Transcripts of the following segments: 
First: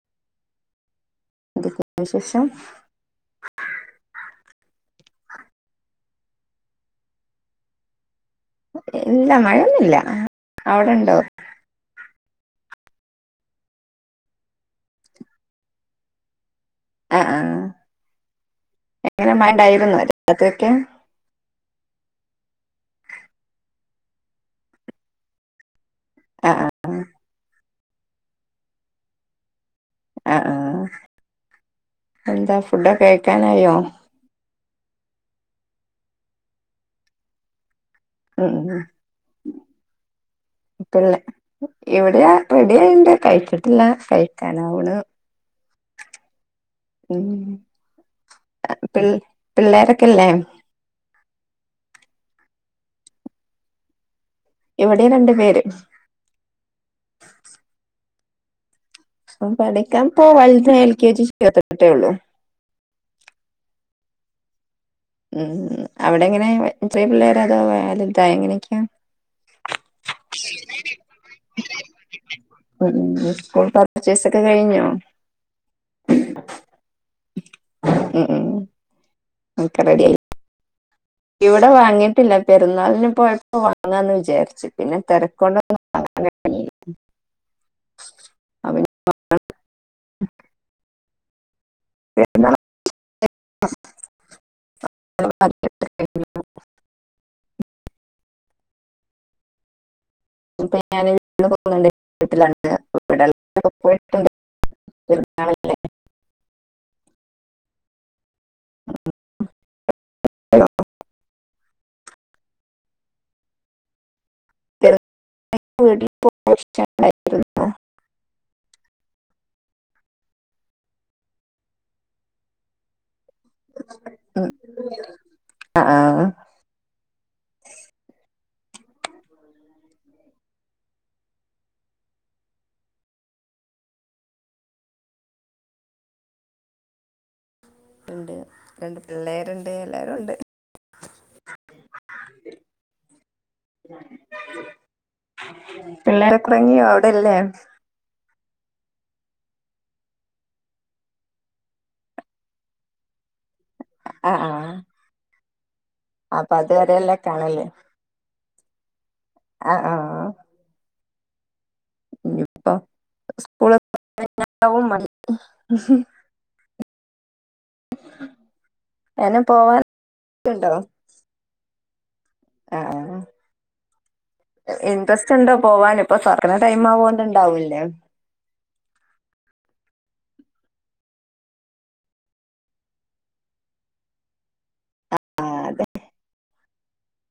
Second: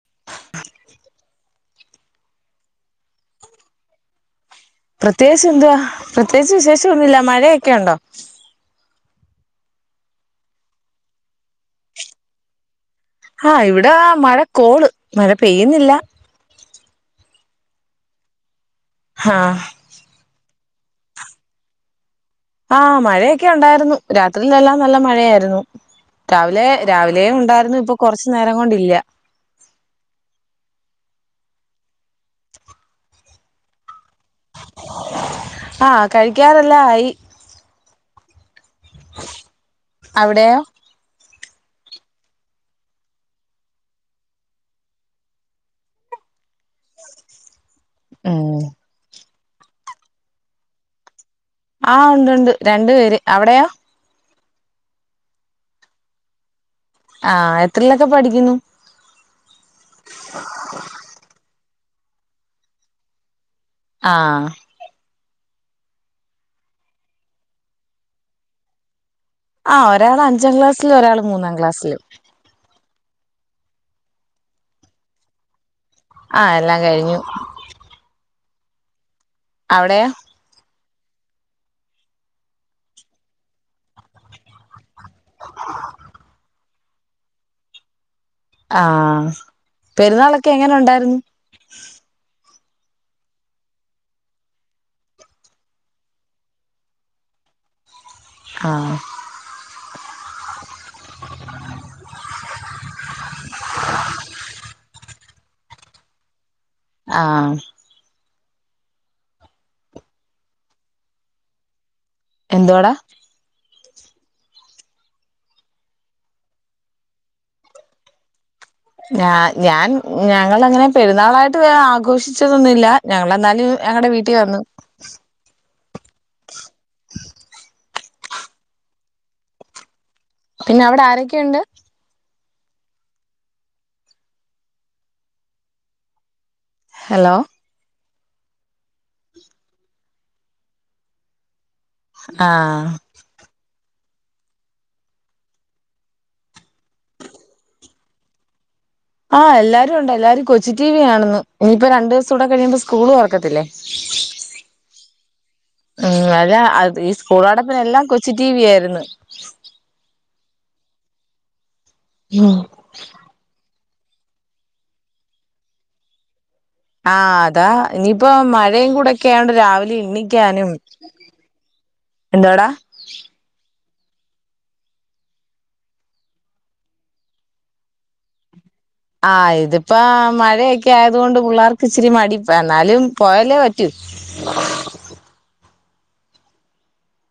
[inaudible] എന്തൊക്കെ വിശേഷം പ്രതേകിച്ച് എന്തുവാ പ്രതേകിച്ചു വിശേഷൊന്നുല്ല മഴയൊക്കെ ഉണ്ടോ ഇല്ല മഴയൊന്നുല്ല അവടെയിണ്ടോ ആഹാ ഇവിടെ ആ മഴകോള് മഴ പെയ്യുന്നില്ല. ആഹ് ആഹ് ആ എങ്ങനെ മഴണ്ടായിരുന്നൊ അവിടെയൊക്കെ ആഹ് മഴയൊക്കെണ്ടായിരുന്നു രാത്രിയിലെല്ലാം നല്ല മഴയായിരുന്നു ആഹ് രാവിലെ ആഹ് രാവിലെയുംണ്ടായിരുന്നു ഇപ്പൊ കൊറച്ചു നേരം കൊണ്ടില്ല ആഹ് ആഹ് എന്താ ഫുഡൊക്കൊ കഴിക്കാനായോ ആഹ് കഴിക്കാറേല്ലാം ആയി ഉം അവിടെയോ പിന്നെ ഇവിടെയാ റെഡിയായിട്ടുണ്ട് കഴിച്ചിട്ടില്ല കഴിക്കനാവിണ് ഉം ഉം പിൽ പിള്ളോരൊക്കെല്ലേ ആഹ് ഉണ്ട് ഉണ്ട് രണ്ടു പേര് അവിടെയോ. ഇവിടെയും രണ്ടു പേര് ആഹ് എത്രിലൊക്കെ പഠിക്കുന്നു, ആഹ് പഠിക്കാൻ ഇപ്പോ വലുതിനെ എൽ കെ ജി ചേർത്തിട്ടേയുള്ളൂ ആഹ് ഉം അവിടെ എങ്ങനെ ഇത്രയും പിള്ളേര് അതോ വാ [unintelligible] ലും ഇതാ എങ്ങനെയൊക്കെയോ [unintelligible] ആഹ് ഒരാള് അഞ്ചാം ക്ലാസ്സിലും ഒരാള് മൂന്നാം ക്ലാസ്സിലും ഉം സ്കൂൾ പർച്ചേസൊക്കെ കഴിഞ്ഞോ ആ എല്ലാം കഴിഞ്ഞു ഉം ഉം ഒക്കെ അവിടെയോ റെഡിയായി ഇവിടെ വാങ്ങിട്ടില്ല പെരുന്നാളിന് പോയപ്പോ വാങ്ങാന്ന് വിചാരിച്ചു പിന്നെ തെരക്കൊണ്ട- അപ്പൊ ഇനി ആഹ് പെരുന്നാളൊക്കെ എങ്ങനെണ്ടായിരുന്നു. [unintelligible] ആഹ് ഇപ്പൊ ഞാന് പോണ്ട് [unintelligible] വീട്ടിലണ്ട് ഇടയിട്ട [unintelligible] [unintelligible] ആഹ് ആ [unintelligible] എന്തുവാടാ എ വീട്ടിൽ പോ [unintelligible] ഞാ ഞാൻ ഞങ്ങളങ്ങനെ പെരുന്നാളായിട്ട് ആഘോഷിച്ചതൊന്നുമില്ല, ഞങ്ങളെന്നാലും ഞങ്ങളടെ വീട്ടിൽ ഉം. വന്നു ആ ആ. പിന്നെ അവിടെ ആരൊക്കെയുണ്ട് ഹലോ? ഉണ്ട് രണ്ട് പിള്ളേരുണ്ട് എല്ലാരും ഒണ്ട് ആഹ് പിള്ളേരൊക്കെ ഒറങ്ങിയോ അവിടെല്ലേ ആഹ് എല്ലാരുണ്ട് എല്ലാരും കൊച്ചി ടി വി കാണുന്നു ഇനിയിപ്പോ രണ്ട് ദിവസകൂടെ കഴിയുമ്പ സ്കൂൾ തൊറക്കത്തില്ലേ. ആഹ് ആഹ് ഉം അല്ല ഈ എല്ലാം കാണല്ലേ സ്കൂളടപ്പിന്എല്ലാം കൊച്ചി ടി വി ആയിരുന്നു. ആ ഹ് ആഹ് ഇനിപ്പോ സ്കൂളും മ [unintelligible] ആ ആഹ് അതാ ഇനിപ്പോ- രയുംകൂടെ എന്നെ ഒക്കെയാണ് പോവാനൊക്കെ രാവിലെ എണ്ണിക്കാനും ഉണ്ടോ എന്താടാ ആഹാ ഇൻറസ്റ്റ്ഉണ്ടോ പോവാൻ ഇപ്പോ തൊറക്ണ ടൈം ആവോണ്ടാവൂല്ലേ ആഹാ ഇതിപ്പോ മഴയൊക്കെ ആയത കൊണ്ട് പിള്ളേർക്ക് ഇച്ചിരി മടിപ്പം എന്നാലും പോയല്ലേ പറ്റൂ [inaudible]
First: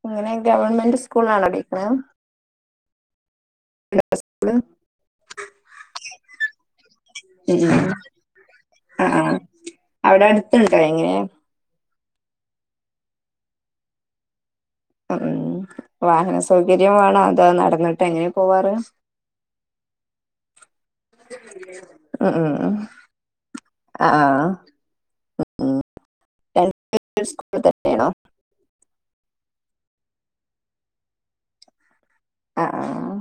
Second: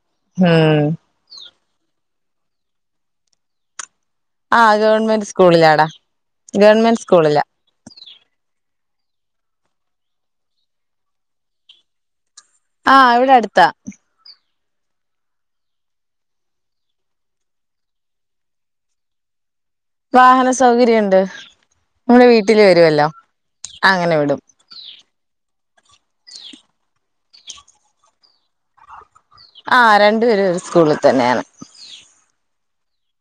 എങ്ങനെ ഉം ഗവണ്മെന്റ് സ്കൂളാണ് പഠിക്കണ് ഉം ആ ഗവൺമെന്റ് സ്കൂളിലാടാ ഗവൺമെന്റ് സ്കൂളില ഉം ആഹാ അവിടെ അടുത്തുണ്ടോ എങ്ങനെ ആഹ് ഇവിടെ അടുത്താ ഉം വാഹന സൗകര്യം വേണോ അതോ നടന്നിട്ട് എങ്ങനെ പോവാറ് വാഹന സൗകര്യണ്ട് നമ്മുടെ ഉം വീട്ടിൽ ഉം വരുല്ലോ അങ്ങനെ വിടും ആഹ് എൽ സ്കൂൾത്. ആ രണ്ടുപേരും ഒരു സ്കൂളിൽ തന്നെയാണ് ആഹ ആഹാ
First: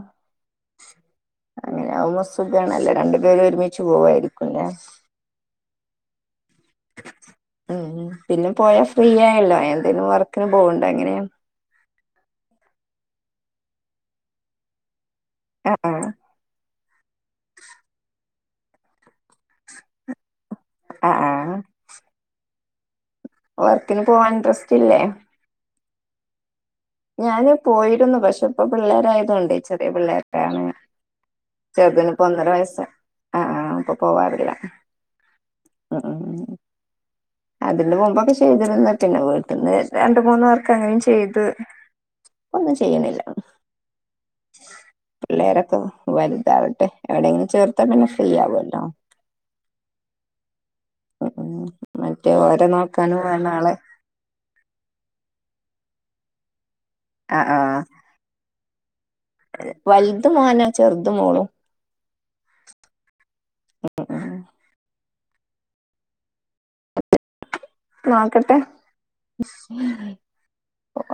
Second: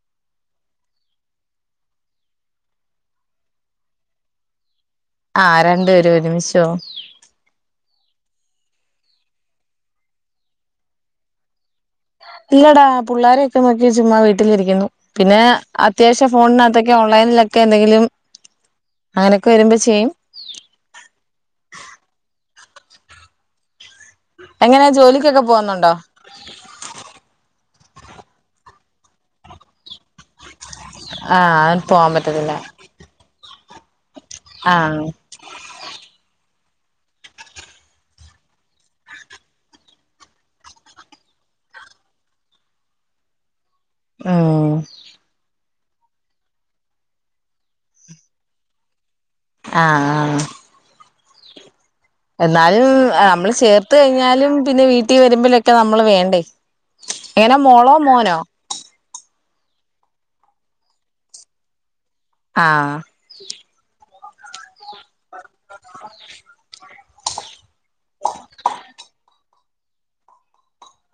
അങ്ങനെകുമ്പ സുഖ ആണല്ലേ രണ്ടു പേരും ഒരുമിച്ച് പോവായിരിക്കുംല്ലേ ആഹ രണ്ടുപേരും ഒരുമിചോവും ഉം പിന്നെ പോയാൽ ഫ്രീ ആയല്ലോ എന്തേലും വർക്കിന് പോക്ണ്ടോ എങ്ങനെയ ഇല്ലടാ പുള്ളോരൊക്കെ നോക്കി ചുമ്മാ വീട്ടിലിരിക്കുന്നു പിന്നെ ആഹ് ആഹ് അത്യാവശ്യം ഫോണിനകത്തൊക്കെ ഓൺലൈനിലൊക്കെ എന്തെങ്കിലും അങ്ങനൊക്കെ വരുമ്പോൾ ചെയ്യും ആഹാ ആഹാ വർക്കിന് പോവാൻ ഇൻട്രസ്റ്റ് എങ്ങനെയാ ഇല്ലേ ജോലിക്കൊക്കെ പോകുന്നുണ്ടോ ഞാന് പോയിരുന്നു പക്ഷെ ഇപ്പ പിള്ളേരായതുകൊണ്ട് ചെറിയ പിള്ളേരുടൊണ് ആഹ് പോവാൻ ചെറുതിന് ഇപ്പൊ ഒന്നര പറ്റത്തില്ല വയസ്സ് ആഹ ഇപ്പൊ പോവാറില്ല ആഹ് ഉം ഇതിന്റെ മുമ്പൊക്കെ ചെയ്തിരുന്നു പിന്നെ വീട്ടിൽന്ന് രണ്ട മൂന്ന വർക്ക അങ്ങനും ചെയ്തു ഒന്നും ചെയ്യുണില്ല അഹ് പിള്ളേരൊക്കെ വലുതാവട്ടെ എവിടെങ്കിലും ചേർത്തപിന്നെ ഫ്രീയാവല്ലോ ആഹാ ആഹാ ഉം ഉം മറ്റേ ഓരെ എന്നാലും നോക്കാനും വേണം നമ്മള് ആളെ ചേർ ത്ത് കഴിഞ്ഞാലും പിന്നെ വീട്ടിൽ വരുമ്പോഴൊക്കെ നമ്മൾ വേണ്ടേ ആഹ് എങ്ങനെ ആഹ് മോളോ മോനോ വലുത് മോനാ ചെറുത മോളും ആഹാ [unintelligible] നോക്കട്ടെ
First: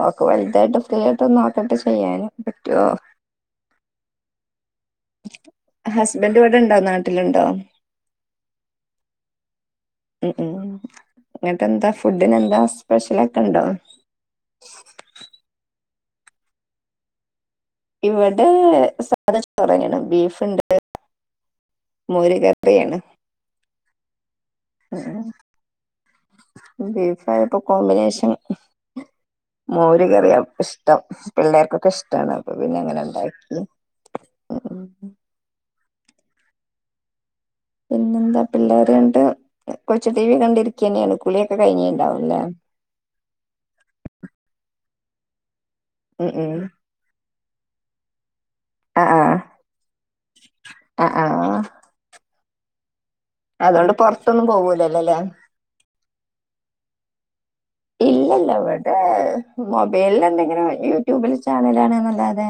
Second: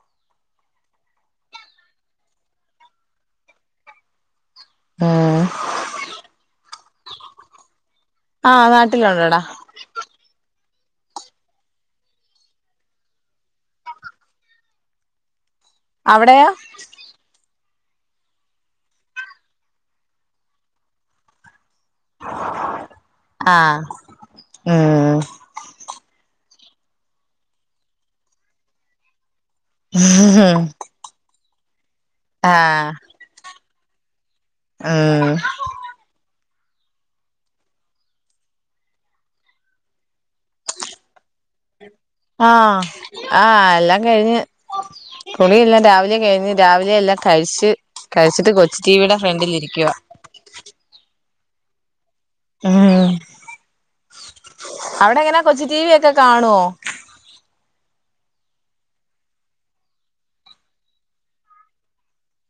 ഒക്കെ വലുതായിട്ട് ഫ്രീ ആയിട്ട ഒന്ന് നോക്കട്ടെ ചെയ്യാനും പറ്റൊ ഉം ഹസ്ബൻഡ് ഇവിടെ ഇണ്ടോ നാട്ടിലുണ്ടോ ആഹ് നാട്ടിലുണ്ടെടാ ഉം ഉം ഇന്നട്ടന്താ ഫുഡിന് എന്താ സ്പെഷ്യല ഒക്കെ ഉണ്ടോ അവിടെയൊ ഇവിടെ സാധചോറെന്നെണ് ബീഫുണ്ട് മോര് കറിയാണ് ആഹാ ഉം ബീഫായപ്പോ കോമ്പിനേഷൻ മോര് കറിയ ഇഷ്ടം പിള്ളേർക്കൊക്കെ ഇഷ്ടണ് അപ്പൊ പിന്നെ ആഹ് ങ്ങനെ ഉണ്ടാക്കി ഉം പിന്നെ എന്താ പിള്ളേർ രണ്ട് കൊച്ച ടിവി കണ്ടിരിക്കന്നെയാണ് കുളിയൊക്കെ കഴിഞ്ഞുണ്ടാവും ആഹ് ആഹ് എല്ലാം കഴിഞ്ഞ് കുളിയെല്ലാം രാവിലെ ഉം കഴിഞ്ഞ് ഉം രാവിലെ എല്ലാം കഴിച് കഴിച്ചിട്ട് കൊച്ചു ടിവിയുടെ ഫ്രണ്ടിൽ ഇരിക്കുവ ആഹ് ആഹ് ആഹ് ആഹ് അതോണ്ട് പുറത്തൊന്നും പോകൂലല്ലോ ല്ലേ കൊച്ച് ടിവി ഒക്കെ കാണുവോ ഇല്ലല്ല ഇവിടെ മൊബൈലിൽ എന്തെങ്കിലും യൂട്യൂബില് ചാനലാണ് നല്ലാതെ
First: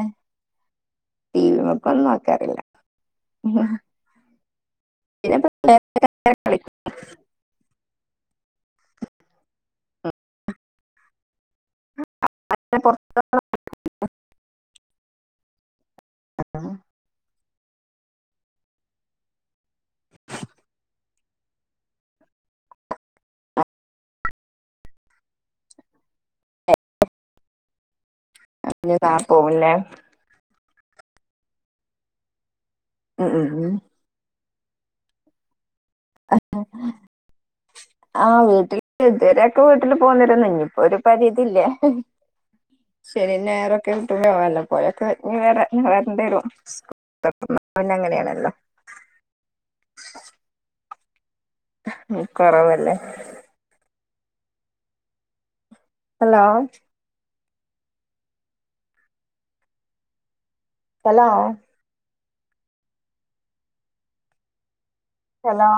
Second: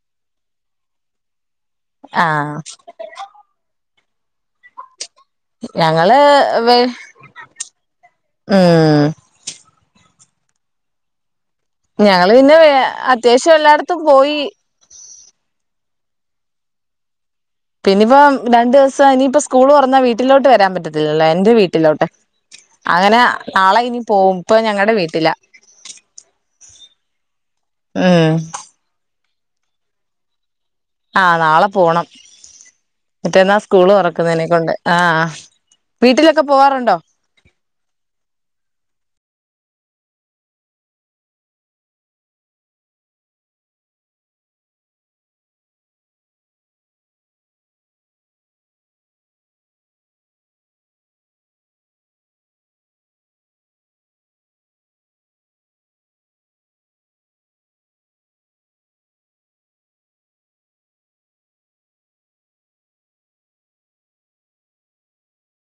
[unintelligible] ഒന്ന ആഹ് നക്കാറില്ല പിനെ ഞങ്ങള് വെ ഉം ഞങ്ങള് പിന്നെ വേ അത്യാവശ്യം എല്ലായിടത്തും പോയി പുറത്ത് പിന്നയിപ്പം രണ്ടു ദിവസം ഇനിയിപ്പപ്പോ സ്കൂള് തൊറന്നാ വീട്ടിലോട്ട് വരാൻ പറ്റത്തില്ലല്ലോ എന്റെ വീട്ടിലോട്ട് അങ്ങനെ നാളെ ഇനി പോകും ഇപ്പ ഞങ്ങളടെ വീട്ടില [inaudible] ഏഹ് ഞ താ പോവല്ലേ ആഹ് നാളെ പോണം ഉം ഉം മറ്റെന്നാ ഉം. സ്കൂള് ഉറക്കുന്നതിനെക്ക കൊണ്ട് ആഹ് വീട്ടിലൊക്കെ പോവാറുണ്ടോ? [inaudible] ആഹ് വീട്ടിൽ ഇതുവരൊക്കെ വീട്ടില് പോന്നരുന്നു ഇനിയിപ്പോ ഒരു പരിതില്ലേ ശനി നേറൊക്കെ കിട്ടുംല്ല പോയൊക്കെ ഇ വരണ്ടരും ന്ന അങ്ങനെയാണല്ലോ കൊറവല്ലേ ഹലോ ഹലോ ഹലോ